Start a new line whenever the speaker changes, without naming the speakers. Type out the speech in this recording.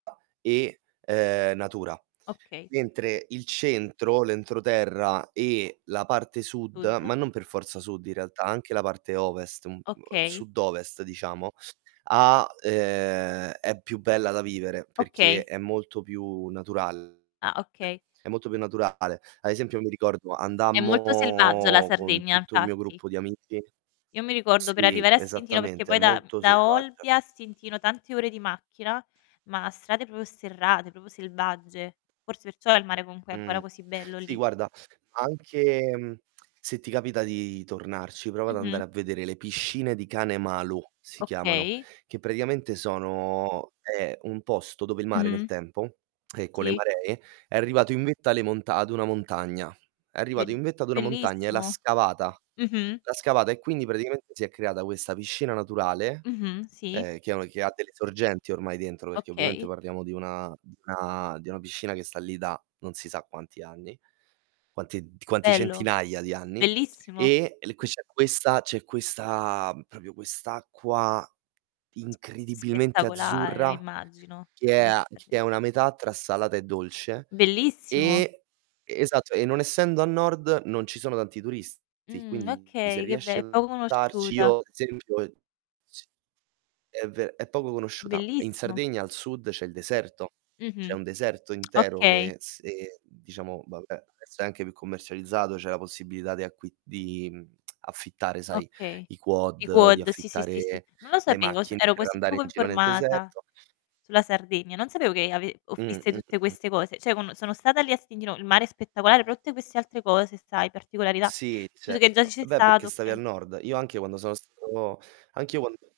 E, uhm, natura.
Okay.
Mentre il centro, l'entroterra, e la parte sud,
[unintelligible]
ma non per forza sud in realtà, anche la parte ovest, m uhm,
Okay.
sud-ovest diciamo, ha uhm, è più bella da vivere perché
Okay.
è molto più naturale,
Ah, okay.
È molto più naturale. Ad esempio mi ricordo
È molto selvaggia la
andammo con
Sardegna,
tutto il mio
infatti.
gruppo di amici
Io mi ricordo per
sì,
arrivare a Stintino perché
esattamente, è
poi da mhmm,
molto
da
selvaggia.
Olbia a Stintino tante ore di macchina, ma strade proprio sterrate, proprio selvagge. Forse perciò il mare comunque è
Mh,
ancora così bello
sì
lì.
guarda, anche mhmm, se ti capita di tornarci, prova ad
Mh-mh.
andare a vedere le piscine di Cane Malu, si chiamano,
Okay.
che praticamente sono è un posto dove il mare nel
Mh-mh.
tempo, e con le
Sì.
maree, è arrivato in vetta alle monta ad una montagna. È
Bel
arrivato in vetta ad una montagna e l'ha
bellissimo.
scavata
Mh-mh
l'ha scavata, e quindi praticamente si è creata questa piscina naturale,
Mh-mh. Sì.
uhm, che ha un che ha delle sorgenti ormai dentro, perché ovviamente
Okay.
parliamo di una di una di una piscina che sta lì da non si sa quanti anni, quanti d quanti
Bello,
centinaia di anni.
bellissimo.
E l qui c'è questa c'è questa proprio quest'acqua incredibilmente
Spettacolare. Eh,
azzurra
immagino.
che è a che
[unintelligible]
è una metà tra salata e dolce.
Bellissimo.
E Esatto, e non essendo a nord, non ci sono tanti turisti,
Mh.
quindi se
Okay, che be
riesci
è
ad
poco
andarci
conosciuta.
io, ad esempio c è ve è poco conosciuta. In
Bellissimo.
Sardegna al sud c'è il deserto, c'è
Mh-mh.
un deserto intero
Okay.
che se diciamo, vabbè, adesso è anche più commercializzato, c'è la possibilità di acqui di mhmm, affittare, sai,
Okay.
i
I
quad, di
quad, sì, sì, sì, sì.
affittare
Non lo
le
sapevo, s
macchine
ero
per
così
andare
poco
in giro nel
informata
deserto.
sulla Sardegna. Non sapevo che ave
Mh.
offrisse
Mh,
tutte
mh, mh.
queste cose. Cioè, quando sono stata lì a Stintino, il mare spettacolare, però tutte queste altre cose, sai particolarità,
Sì,
tu sai che già ci
certo.
sei
Beh, perché
stato,
stavi
oka
al nord. Io anche io quando sono stato anch'io quando